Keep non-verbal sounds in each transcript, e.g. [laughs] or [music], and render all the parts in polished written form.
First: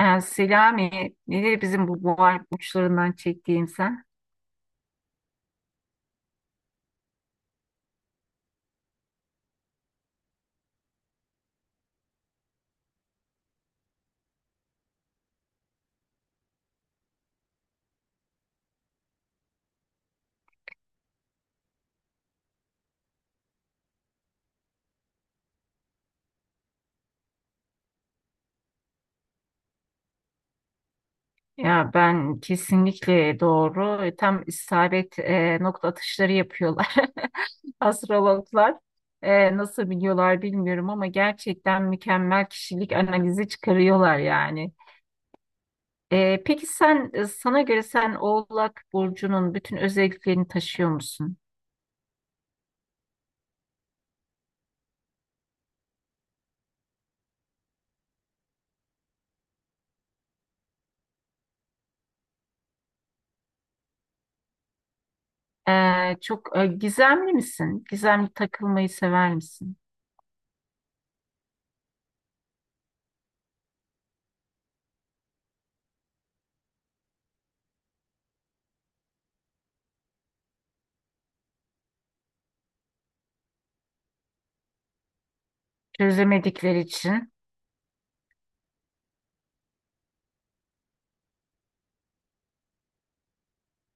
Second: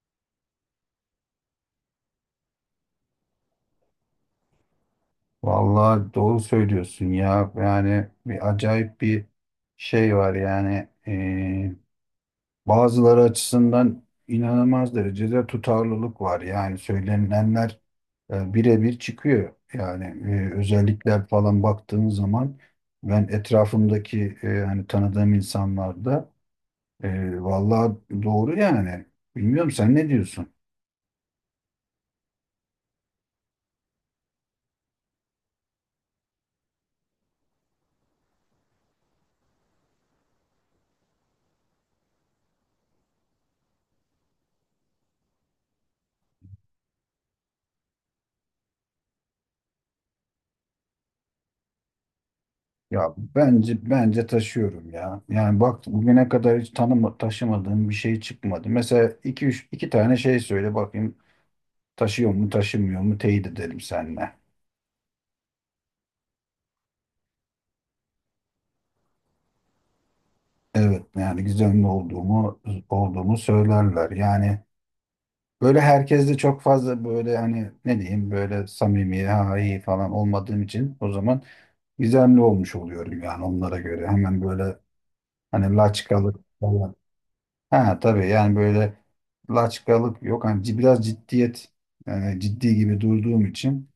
Yani Selami, nedir bizim bu boğal uçlarından çektiğin sen? Vallahi doğru söylüyorsun ya. Yani bir acayip bir şey var yani. Bazıları açısından inanılmaz derecede tutarlılık var. Yani söylenenler birebir çıkıyor. Yani özellikler falan baktığın zaman ben etrafımdaki hani tanıdığım insanlarda vallahi doğru yani. Bilmiyorum sen ne diyorsun? Ya ben kesinlikle doğru. Tam isabet nokta atışları yapıyorlar [laughs] astrologlar. Nasıl biliyorlar bilmiyorum ama gerçekten mükemmel kişilik analizi çıkarıyorlar yani. Peki sen sana göre sen Oğlak Burcu'nun bütün özelliklerini taşıyor musun? Ya bence taşıyorum ya. Yani bak bugüne kadar hiç taşımadığım bir şey çıkmadı. Mesela iki üç iki tane şey söyle bakayım taşıyor mu taşımıyor mu teyit edelim seninle. Çok gizemli misin? Gizemli takılmayı sever misin? Evet, yani gizemli olduğumu söylerler. Yani böyle herkes de çok fazla böyle hani ne diyeyim böyle samimi ha iyi falan olmadığım için o zaman gizemli olmuş oluyorum yani onlara göre. Hemen böyle hani laçkalık Çözemedikleri falan. için. Ha tabii yani böyle laçkalık yok. Hani biraz ciddiyet yani ciddi gibi durduğum için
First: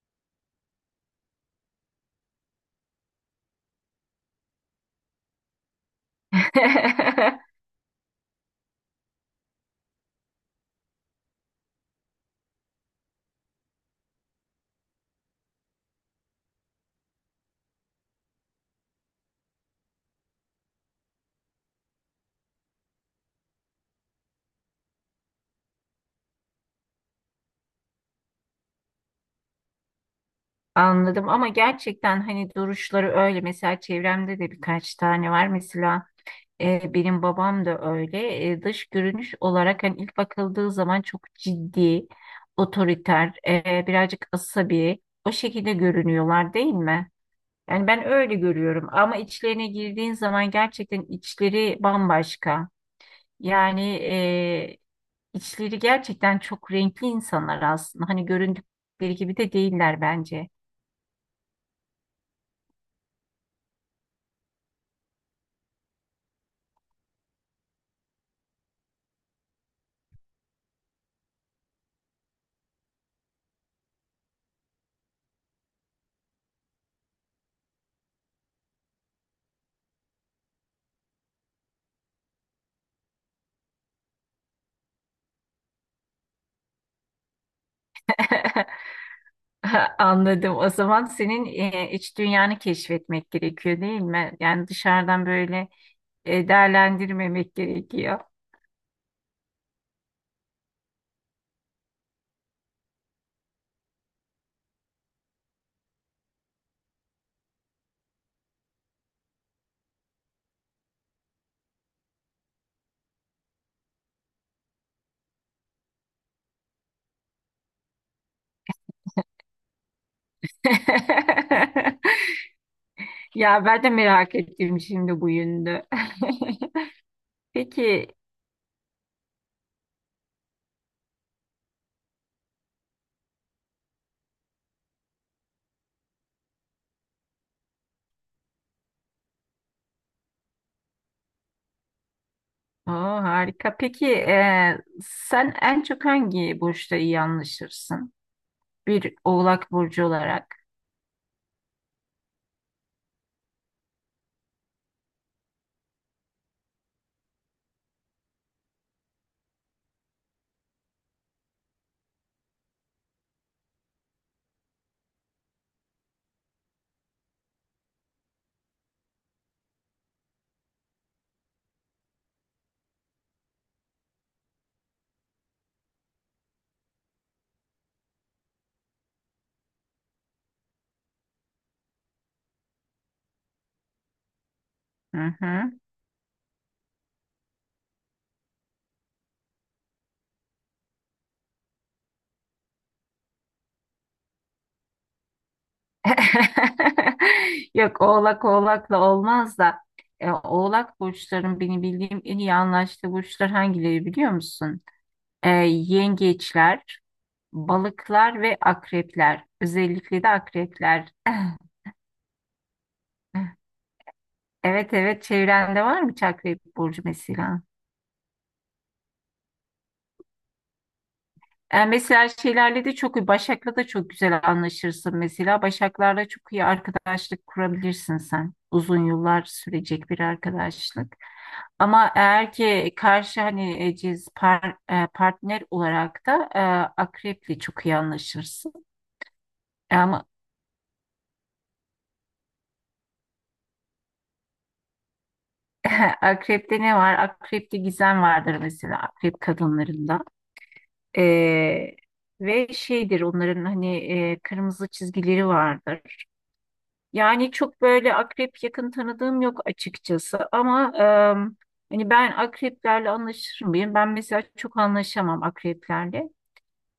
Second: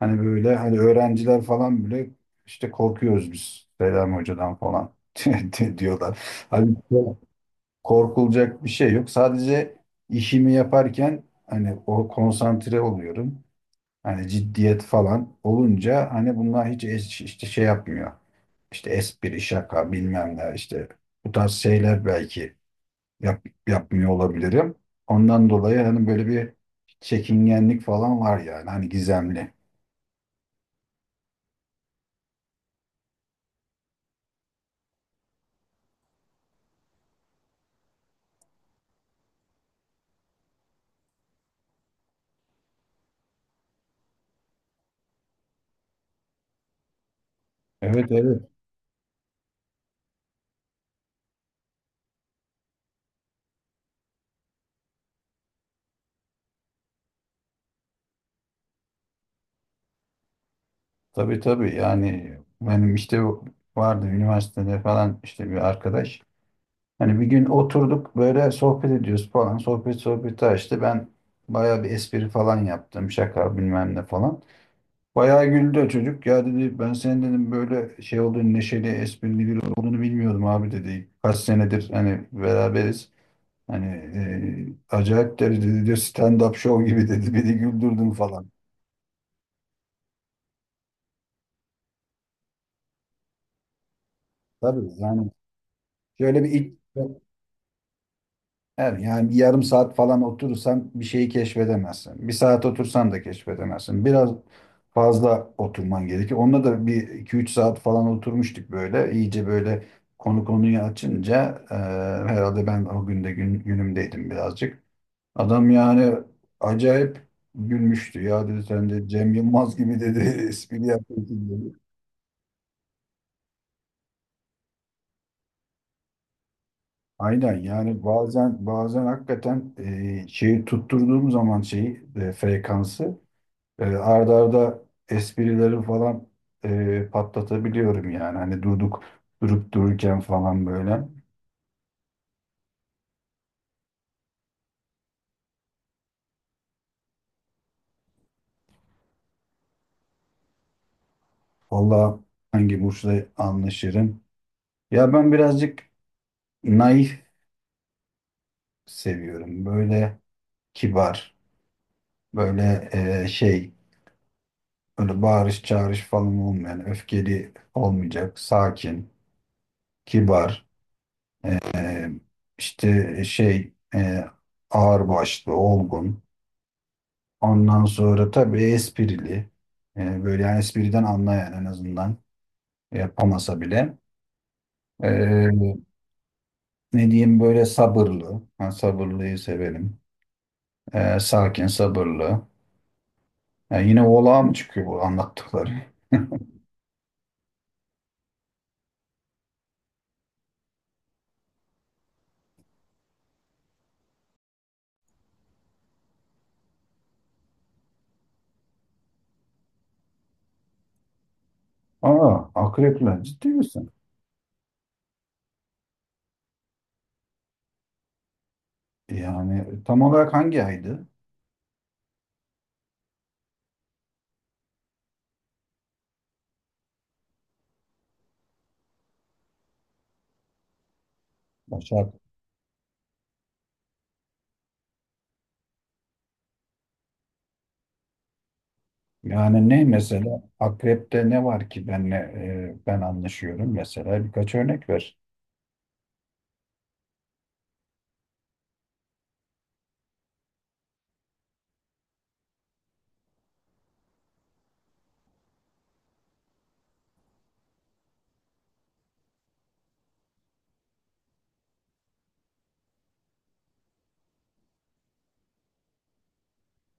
hani böyle hani öğrenciler falan bile işte korkuyoruz biz Selam Hoca'dan falan [laughs] diyorlar. Hani [laughs] korkulacak bir şey yok. Sadece işimi yaparken hani o konsantre oluyorum. Hani ciddiyet falan olunca hani bunlar hiç işte şey yapmıyor. İşte espri, şaka bilmem ne işte bu tarz şeyler belki yap, yapmıyor olabilirim. Ondan dolayı hani böyle bir çekingenlik falan var yani hani gizemli. Anladım ama gerçekten hani duruşları öyle, mesela çevremde de birkaç tane var, mesela benim babam da öyle. Dış görünüş olarak hani ilk bakıldığı zaman çok ciddi, otoriter, birazcık asabi, o şekilde görünüyorlar değil mi? Yani ben Evet, öyle evet. görüyorum ama içlerine girdiğin zaman gerçekten içleri bambaşka yani, içleri gerçekten çok renkli insanlar aslında, hani göründükleri gibi de değiller bence. Tabii, tabii, yani benim işte vardı üniversitede falan işte bir arkadaş. Hani bir gün oturduk böyle sohbet ediyoruz falan. Sohbet sohbeti açtı. Ben bayağı bir espri falan yaptım. Şaka bilmem ne falan. Bayağı güldü o çocuk. Ya dedi ben senin dedim böyle şey olduğunu neşeli esprili biri olduğunu bilmiyordum abi dedi. Kaç senedir hani beraberiz. Hani acayip derecede diyor stand-up show gibi dedi. Beni güldürdün falan. [laughs] [laughs] Anladım. O zaman senin iç dünyanı keşfetmek gerekiyor değil mi? Yani Tabii dışarıdan yani böyle şöyle bir ilk. değerlendirmemek gerekiyor. Evet, yani bir yarım saat falan oturursan bir şeyi keşfedemezsin. Bir saat otursan da keşfedemezsin. Biraz fazla oturman gerekiyor. Onunla da bir iki üç saat falan oturmuştuk böyle. İyice böyle konu konuyu açınca herhalde ben o günde günümdeydim birazcık. Adam yani acayip gülmüştü. Ya dedi sen de Cem Yılmaz gibi dedi [laughs] espri yapıyorsun dedi. [laughs] Ya ben de merak ettim şimdi bu yönünü. [laughs] Aynen yani Peki, bazen bazen hakikaten şeyi tutturduğum zaman şeyi frekansı arda arda esprileri falan patlatabiliyorum yani hani durduk durup dururken falan böyle. o harika. Peki sen en çok hangi burçta iyi anlaşırsın? Bir Oğlak burcu olarak. Valla hangi burçla anlaşırım? Ya ben birazcık naif seviyorum böyle kibar böyle şey böyle bağırış çağırış falan olmayan öfkeli olmayacak sakin kibar. E, işte şey ağırbaşlı, olgun. Ondan sonra tabii esprili. Böyle yani espriden anlayan en azından yapamasa bile. Hı hı. E, ne diyeyim böyle sabırlı. Ben sabırlıyı severim. Sakin, sabırlı. Yani yine oğlağa mı çıkıyor bu anlattıkları? [laughs] Yok, oğlak oğlakla olmaz da oğlak burçların benim bildiğim en iyi anlaştığı burçlar hangileri biliyor musun? E, Yengeçler, balıklar ve akrepler. Özellikle de akrepler. [laughs] [laughs] Aa, akrepler ciddi misin? Evet evet, çevrende var mı hiç akrep burcu mesela? Yani tam olarak hangi aydı? Yani mesela şeylerle de çok iyi. Başak'la da çok güzel anlaşırsın mesela. Başaklarla çok iyi arkadaşlık kurabilirsin sen. Uzun yıllar sürecek bir arkadaşlık. Ama Başak. eğer ki karşı hani partner olarak da akreple çok iyi anlaşırsın. Yani ne Ama mesela akrepte ne var ki benle ben anlaşıyorum mesela birkaç örnek ver. [laughs] akrepte ne var? Akrepte gizem vardır, mesela akrep kadınlarında. E, Ve şeydir onların hani kırmızı çizgileri vardır. Yani çok böyle akrep yakın tanıdığım yok açıkçası ama hani ben akreplerle anlaşır mıyım? Ben mesela çok anlaşamam akreplerle.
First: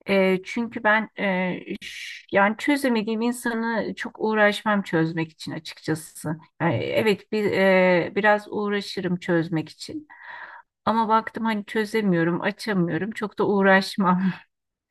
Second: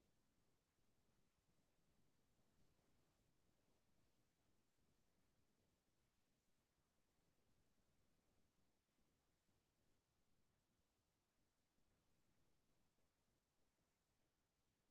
Çünkü ben yani çözemediğim insanı çok uğraşmam çözmek için açıkçası. Yani evet bir biraz uğraşırım çözmek için. Ama baktım hani çözemiyorum, açamıyorum. Çok da uğraşmam.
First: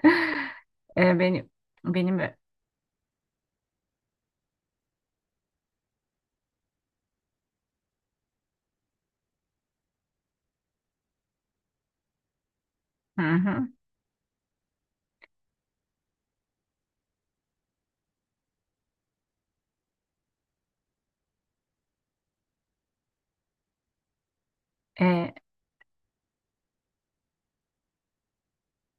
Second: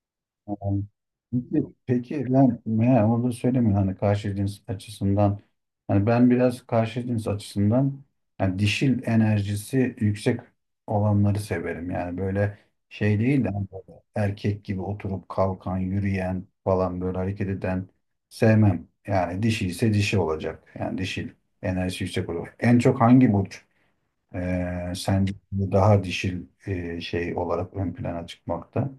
[laughs] Yani, E, benim peki, benim peki lan ne onu da söylemiyor hani karşı cins açısından hani ben biraz karşı cins açısından yani dişil enerjisi yüksek olanları severim yani böyle şey değil de hani hı böyle erkek gibi oturup kalkan yürüyen falan böyle hareket eden sevmem yani dişi ise dişi olacak yani dişil enerjisi yüksek olur. En çok hangi burç, hı. sence daha dişil şey olarak ön plana çıkmakta.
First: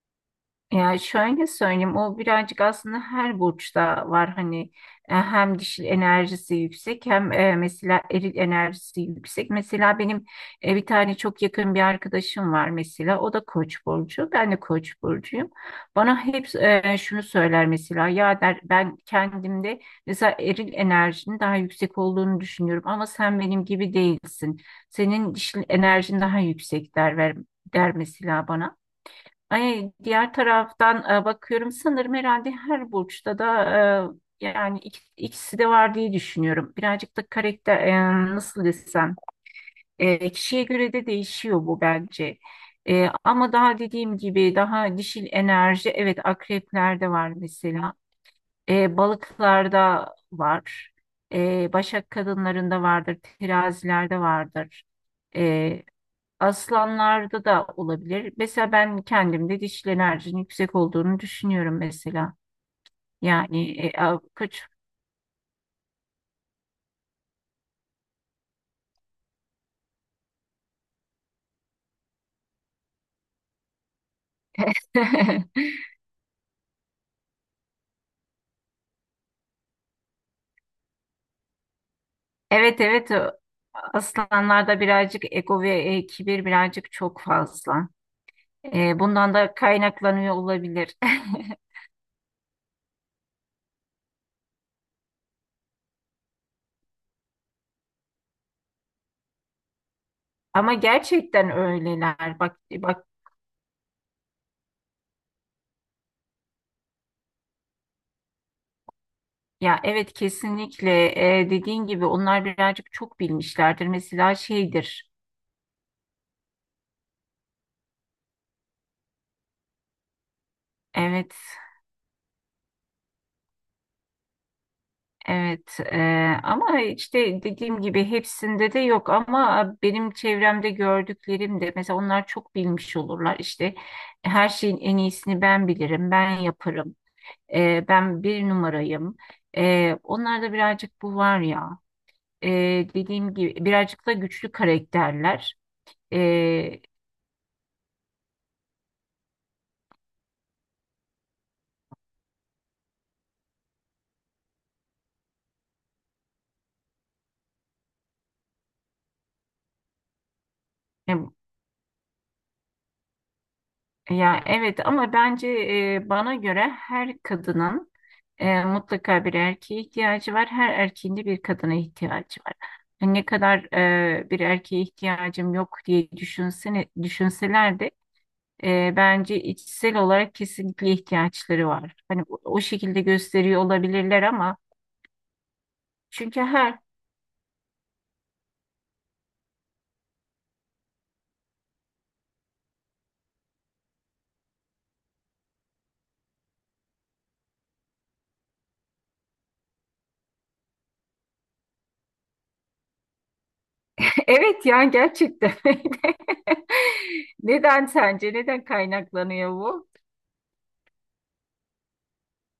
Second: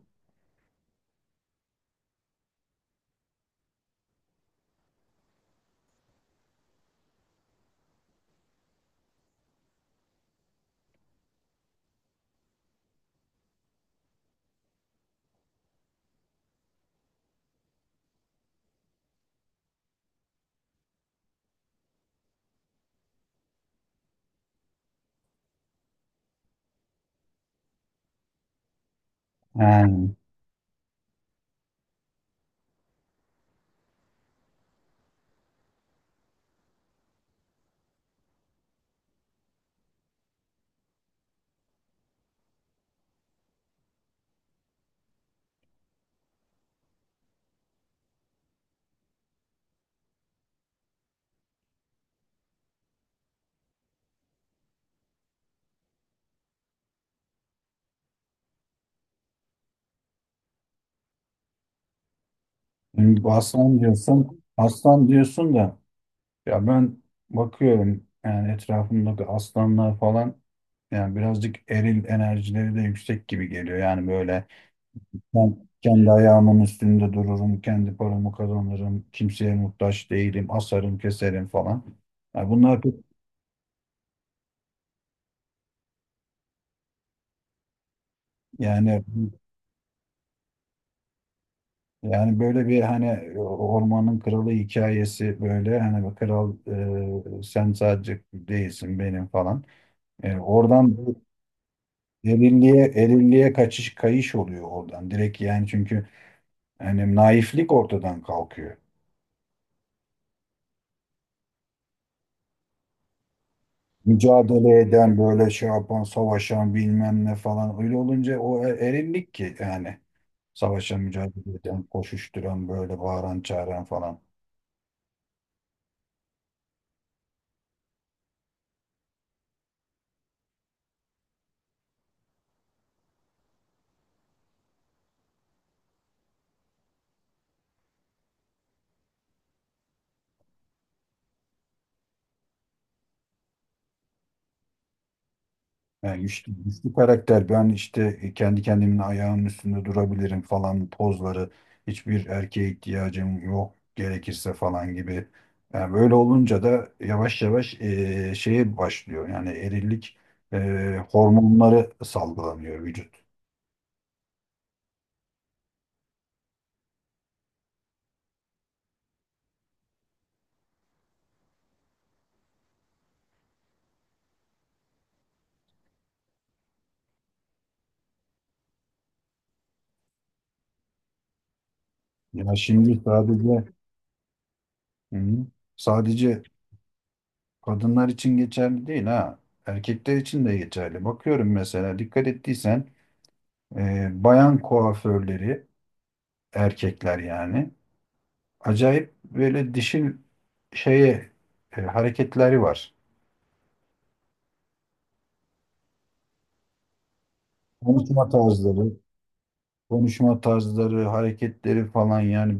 Yani şöyle söyleyeyim, o birazcık aslında her burçta var hani, hem dişil enerjisi yüksek hem mesela eril enerjisi yüksek. Mesela benim bir tane çok yakın bir arkadaşım var mesela, o da Koç burcu, ben de Koç burcuyum. Bana hep şunu söyler mesela, ya der, ben kendimde mesela eril enerjinin daha yüksek olduğunu düşünüyorum ama sen benim gibi değilsin. Senin dişil enerjin daha yüksek der, ver der mesela bana. Ay, Yani, diğer taraftan bakıyorum sanırım herhalde her burçta da yani ikisi de var diye düşünüyorum. Birazcık da karakter, nasıl desem, kişiye göre de değişiyor bu bence. Ama daha dediğim gibi daha dişil enerji, evet, akreplerde var mesela. Balıklarda var. Başak kadınlarında vardır. Terazilerde vardır. E, Aslanlarda da olabilir. Mesela ben kendimde dişil enerjinin yüksek olduğunu düşünüyorum mesela. şimdi bu Yani aslan diyorsun, aslan diyorsun da ya ben bakıyorum yani etrafımdaki aslanlar falan yani birazcık eril enerjileri de yüksek gibi geliyor. Yani böyle ben [laughs] kendi ayağımın üstünde dururum, kendi paramı kazanırım, kimseye muhtaç değilim, asarım, keserim falan. Yani Evet bunlar pek-, evet, aslanlarda birazcık ego ve kibir birazcık çok fazla. Yani. Bundan da kaynaklanıyor olabilir. [laughs] Yani böyle bir hani ormanın kralı hikayesi böyle hani bir kral sen sadece değilsin benim falan. Ama Oradan bu gerçekten öyleler. Bak erilliğe bak, erilliğe kaçış kayış oluyor oradan. Direkt yani çünkü hani naiflik ortadan kalkıyor. ya evet kesinlikle, dediğin gibi onlar birazcık çok bilmişlerdir. Mesela Mücadele şeydir. eden böyle şey yapan savaşan bilmem ne falan öyle olunca o erillik ki yani savaşan Evet. mücadele eden koşuşturan böyle bağıran çağıran falan. Evet ama işte dediğim gibi hepsinde de yok, ama benim çevremde gördüklerim de mesela onlar çok bilmiş olurlar işte, her şeyin en iyisini ben bilirim, ben yaparım, ben bir numarayım. Onlarda birazcık bu var ya. Dediğim gibi birazcık da güçlü karakterler. Yani güçlü, Eee, güçlü karakter. Ben işte kendi kendimin ayağının üstünde durabilirim falan pozları. Hiçbir erkeğe ihtiyacım yok gerekirse falan gibi. Yani böyle olunca da yavaş yavaş şeye başlıyor. Yani erillik hormonları salgılanıyor vücut. Ya evet, ama bence bana göre her kadının mutlaka bir erkeğe ihtiyacı var. Her erkeğin de bir kadına ihtiyacı var. Yani ne kadar bir erkeğe ihtiyacım yok diye düşünsene, düşünseler de bence içsel olarak kesinlikle ihtiyaçları var. Hani Ya o şimdi şekilde gösteriyor sadece, olabilirler ama hı hı, çünkü sadece her kadınlar için geçerli değil ha. Erkekler için de geçerli. Bakıyorum mesela dikkat ettiysen bayan kuaförleri erkekler yani. Acayip böyle dişil şeye hareketleri var. [laughs] evet yani gerçekten öyle. [laughs] Neden Konuşma sence, neden tarzları, kaynaklanıyor bu? konuşma tarzları, hareketleri falan yani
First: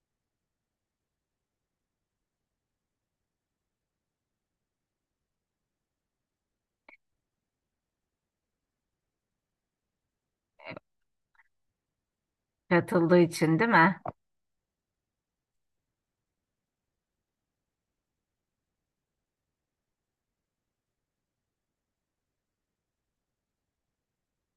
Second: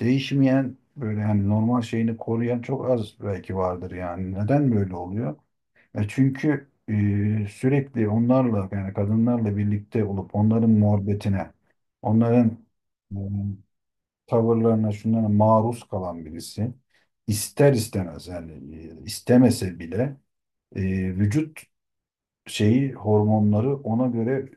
değişmeyen böyle hani normal şeyini koruyan çok az belki vardır yani. Neden böyle oluyor? Çünkü sürekli onlarla yani kadınlarla birlikte olup onların muhabbetine, onların e, Katıldığı için değil mi? tavırlarına, şunlara maruz kalan birisi ister istemez yani istemese bile e, vücut şeyi hormonları ona göre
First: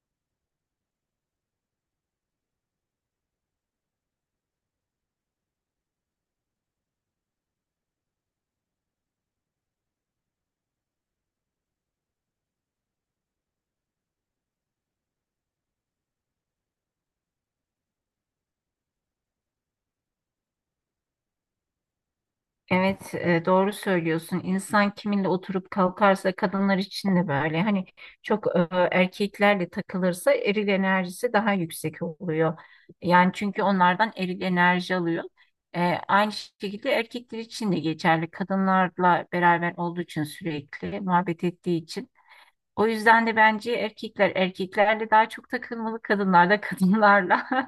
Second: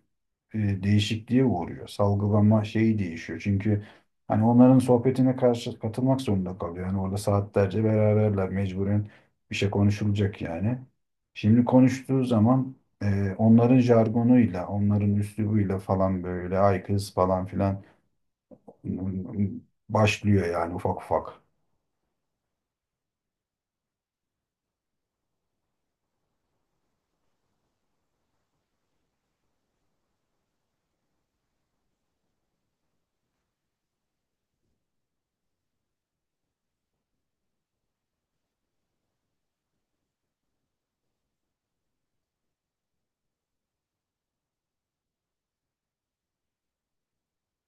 değişikliğe uğruyor. Salgılama şeyi değişiyor. Çünkü hani onların sohbetine karşı katılmak zorunda kalıyor. Yani orada saatlerce beraberler mecburen bir şey konuşulacak yani. Şimdi konuştuğu zaman onların jargonuyla, onların üslubuyla falan böyle ay kız falan filan başlıyor yani ufak ufak. Evet, doğru söylüyorsun. İnsan kiminle oturup kalkarsa, kadınlar için de böyle. Hani çok erkeklerle takılırsa eril enerjisi daha yüksek oluyor. Yani çünkü onlardan eril enerji alıyor. E, Aynı şekilde erkekler için de geçerli. Kadınlarla beraber olduğu için, sürekli muhabbet ettiği için. O yüzden de bence erkekler erkeklerle daha çok takılmalı, kadınlar da kadınlarla. [laughs]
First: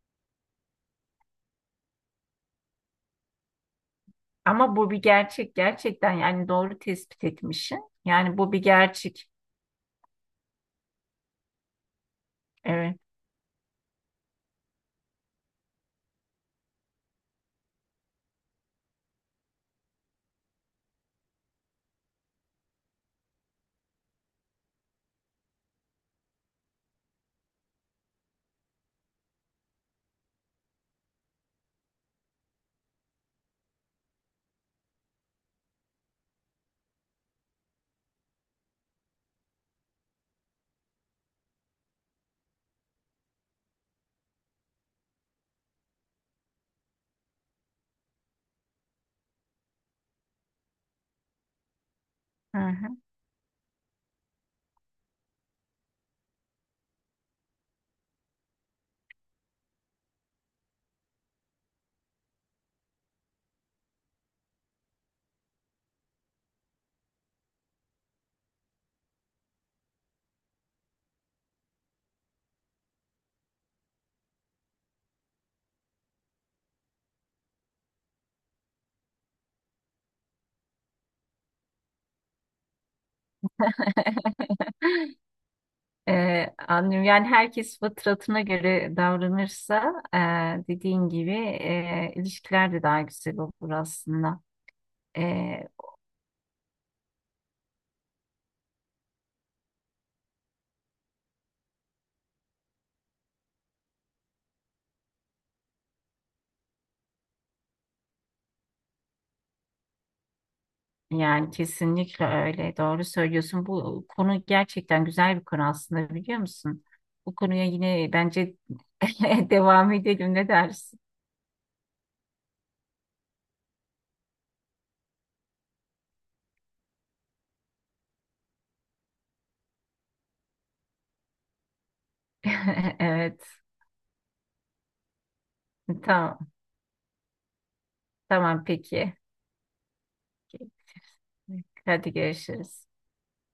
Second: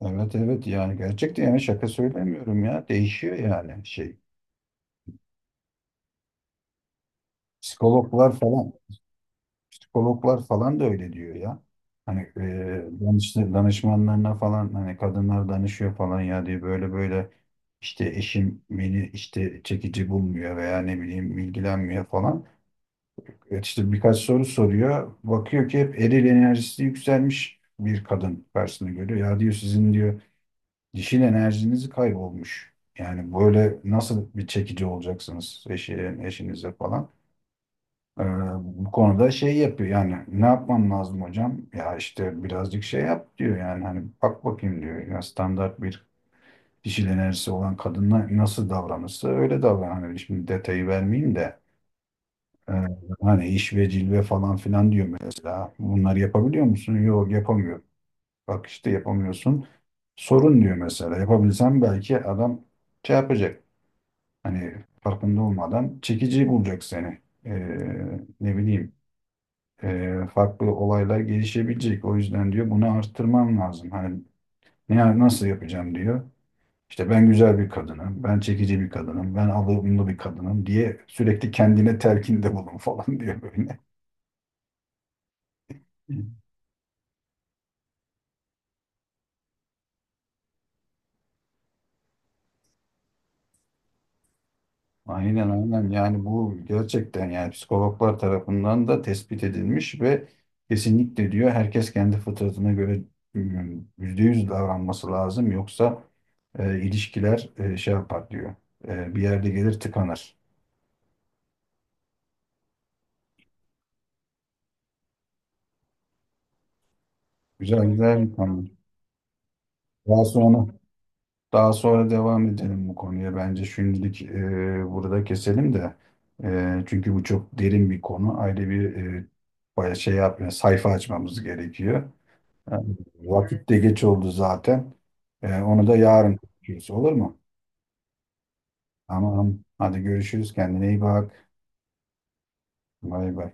Evet, evet, yani gerçekten yani şaka söylemiyorum ya. Değişiyor yani şey. Ama bu bir gerçek, gerçekten yani doğru tespit etmişsin. Psikologlar Yani bu bir falan gerçek. psikologlar falan da öyle diyor ya. Hani Evet. danışmanlarına falan hani kadınlar danışıyor falan ya diye böyle böyle. İşte eşim beni işte çekici bulmuyor veya ne bileyim ilgilenmiyor falan. Evet işte birkaç soru soruyor. Bakıyor ki hep eril enerjisi yükselmiş bir kadın karşısına görüyor. Ya diyor sizin diyor dişil enerjiniz kaybolmuş. Yani böyle nasıl bir çekici olacaksınız eşinize falan. Ee, bu konuda şey yapıyor yani ne yapmam lazım hocam? Ya işte birazcık şey yap diyor yani hani bak bakayım diyor. Ya standart bir dişil enerjisi olan kadınla nasıl davranırsa öyle davran. Hani şimdi detayı vermeyeyim de Hı e, hı. hani iş ve cilve falan filan diyor mesela. Bunları yapabiliyor musun? Yok, yapamıyorum. Bak işte yapamıyorsun. Sorun diyor mesela. Yapabilsem belki adam şey yapacak. Hani farkında olmadan çekici bulacak seni. Ne bileyim farklı olaylar gelişebilecek. O yüzden diyor bunu arttırmam lazım. Hani nasıl yapacağım diyor. İşte ben güzel bir kadınım, ben çekici bir kadınım, ben alımlı bir kadınım diye sürekli kendine telkinde bulun falan [laughs] diyor böyle. [laughs] Anlıyorum. Yani herkes fıtratına göre davranırsa dediğin gibi ilişkiler de daha güzel olur aslında. Aynen, E, aynen, yani bu gerçekten yani psikologlar tarafından da tespit edilmiş ve kesinlikle diyor herkes kendi fıtratına göre 100% davranması lazım yoksa ilişkiler şey yapar diyor. Bir yerde gelir tıkanır. Yani kesinlikle öyle. Doğru söylüyorsun. Bu konu gerçekten güzel bir konu aslında, biliyor musun? Bu konuya Güzel, yine güzel. Kesinlikle. bence Yıkanır. [laughs] devam Daha edelim. Ne sonra dersin? Daha sonra devam edelim bu konuya. Bence şimdilik burada keselim de. Çünkü bu çok derin bir konu. Ayrı bir bayağı şey yapmıyor. Sayfa açmamız gerekiyor. E, [laughs] Evet. vakit de, Evet, geç oldu zaten. Onu da, Tamam, yarın Tamam. konuşuruz olur mu? Tamam peki. Tamam. Hadi görüşürüz. Kendine iyi bak. Hadi görüşürüz. Bay bay.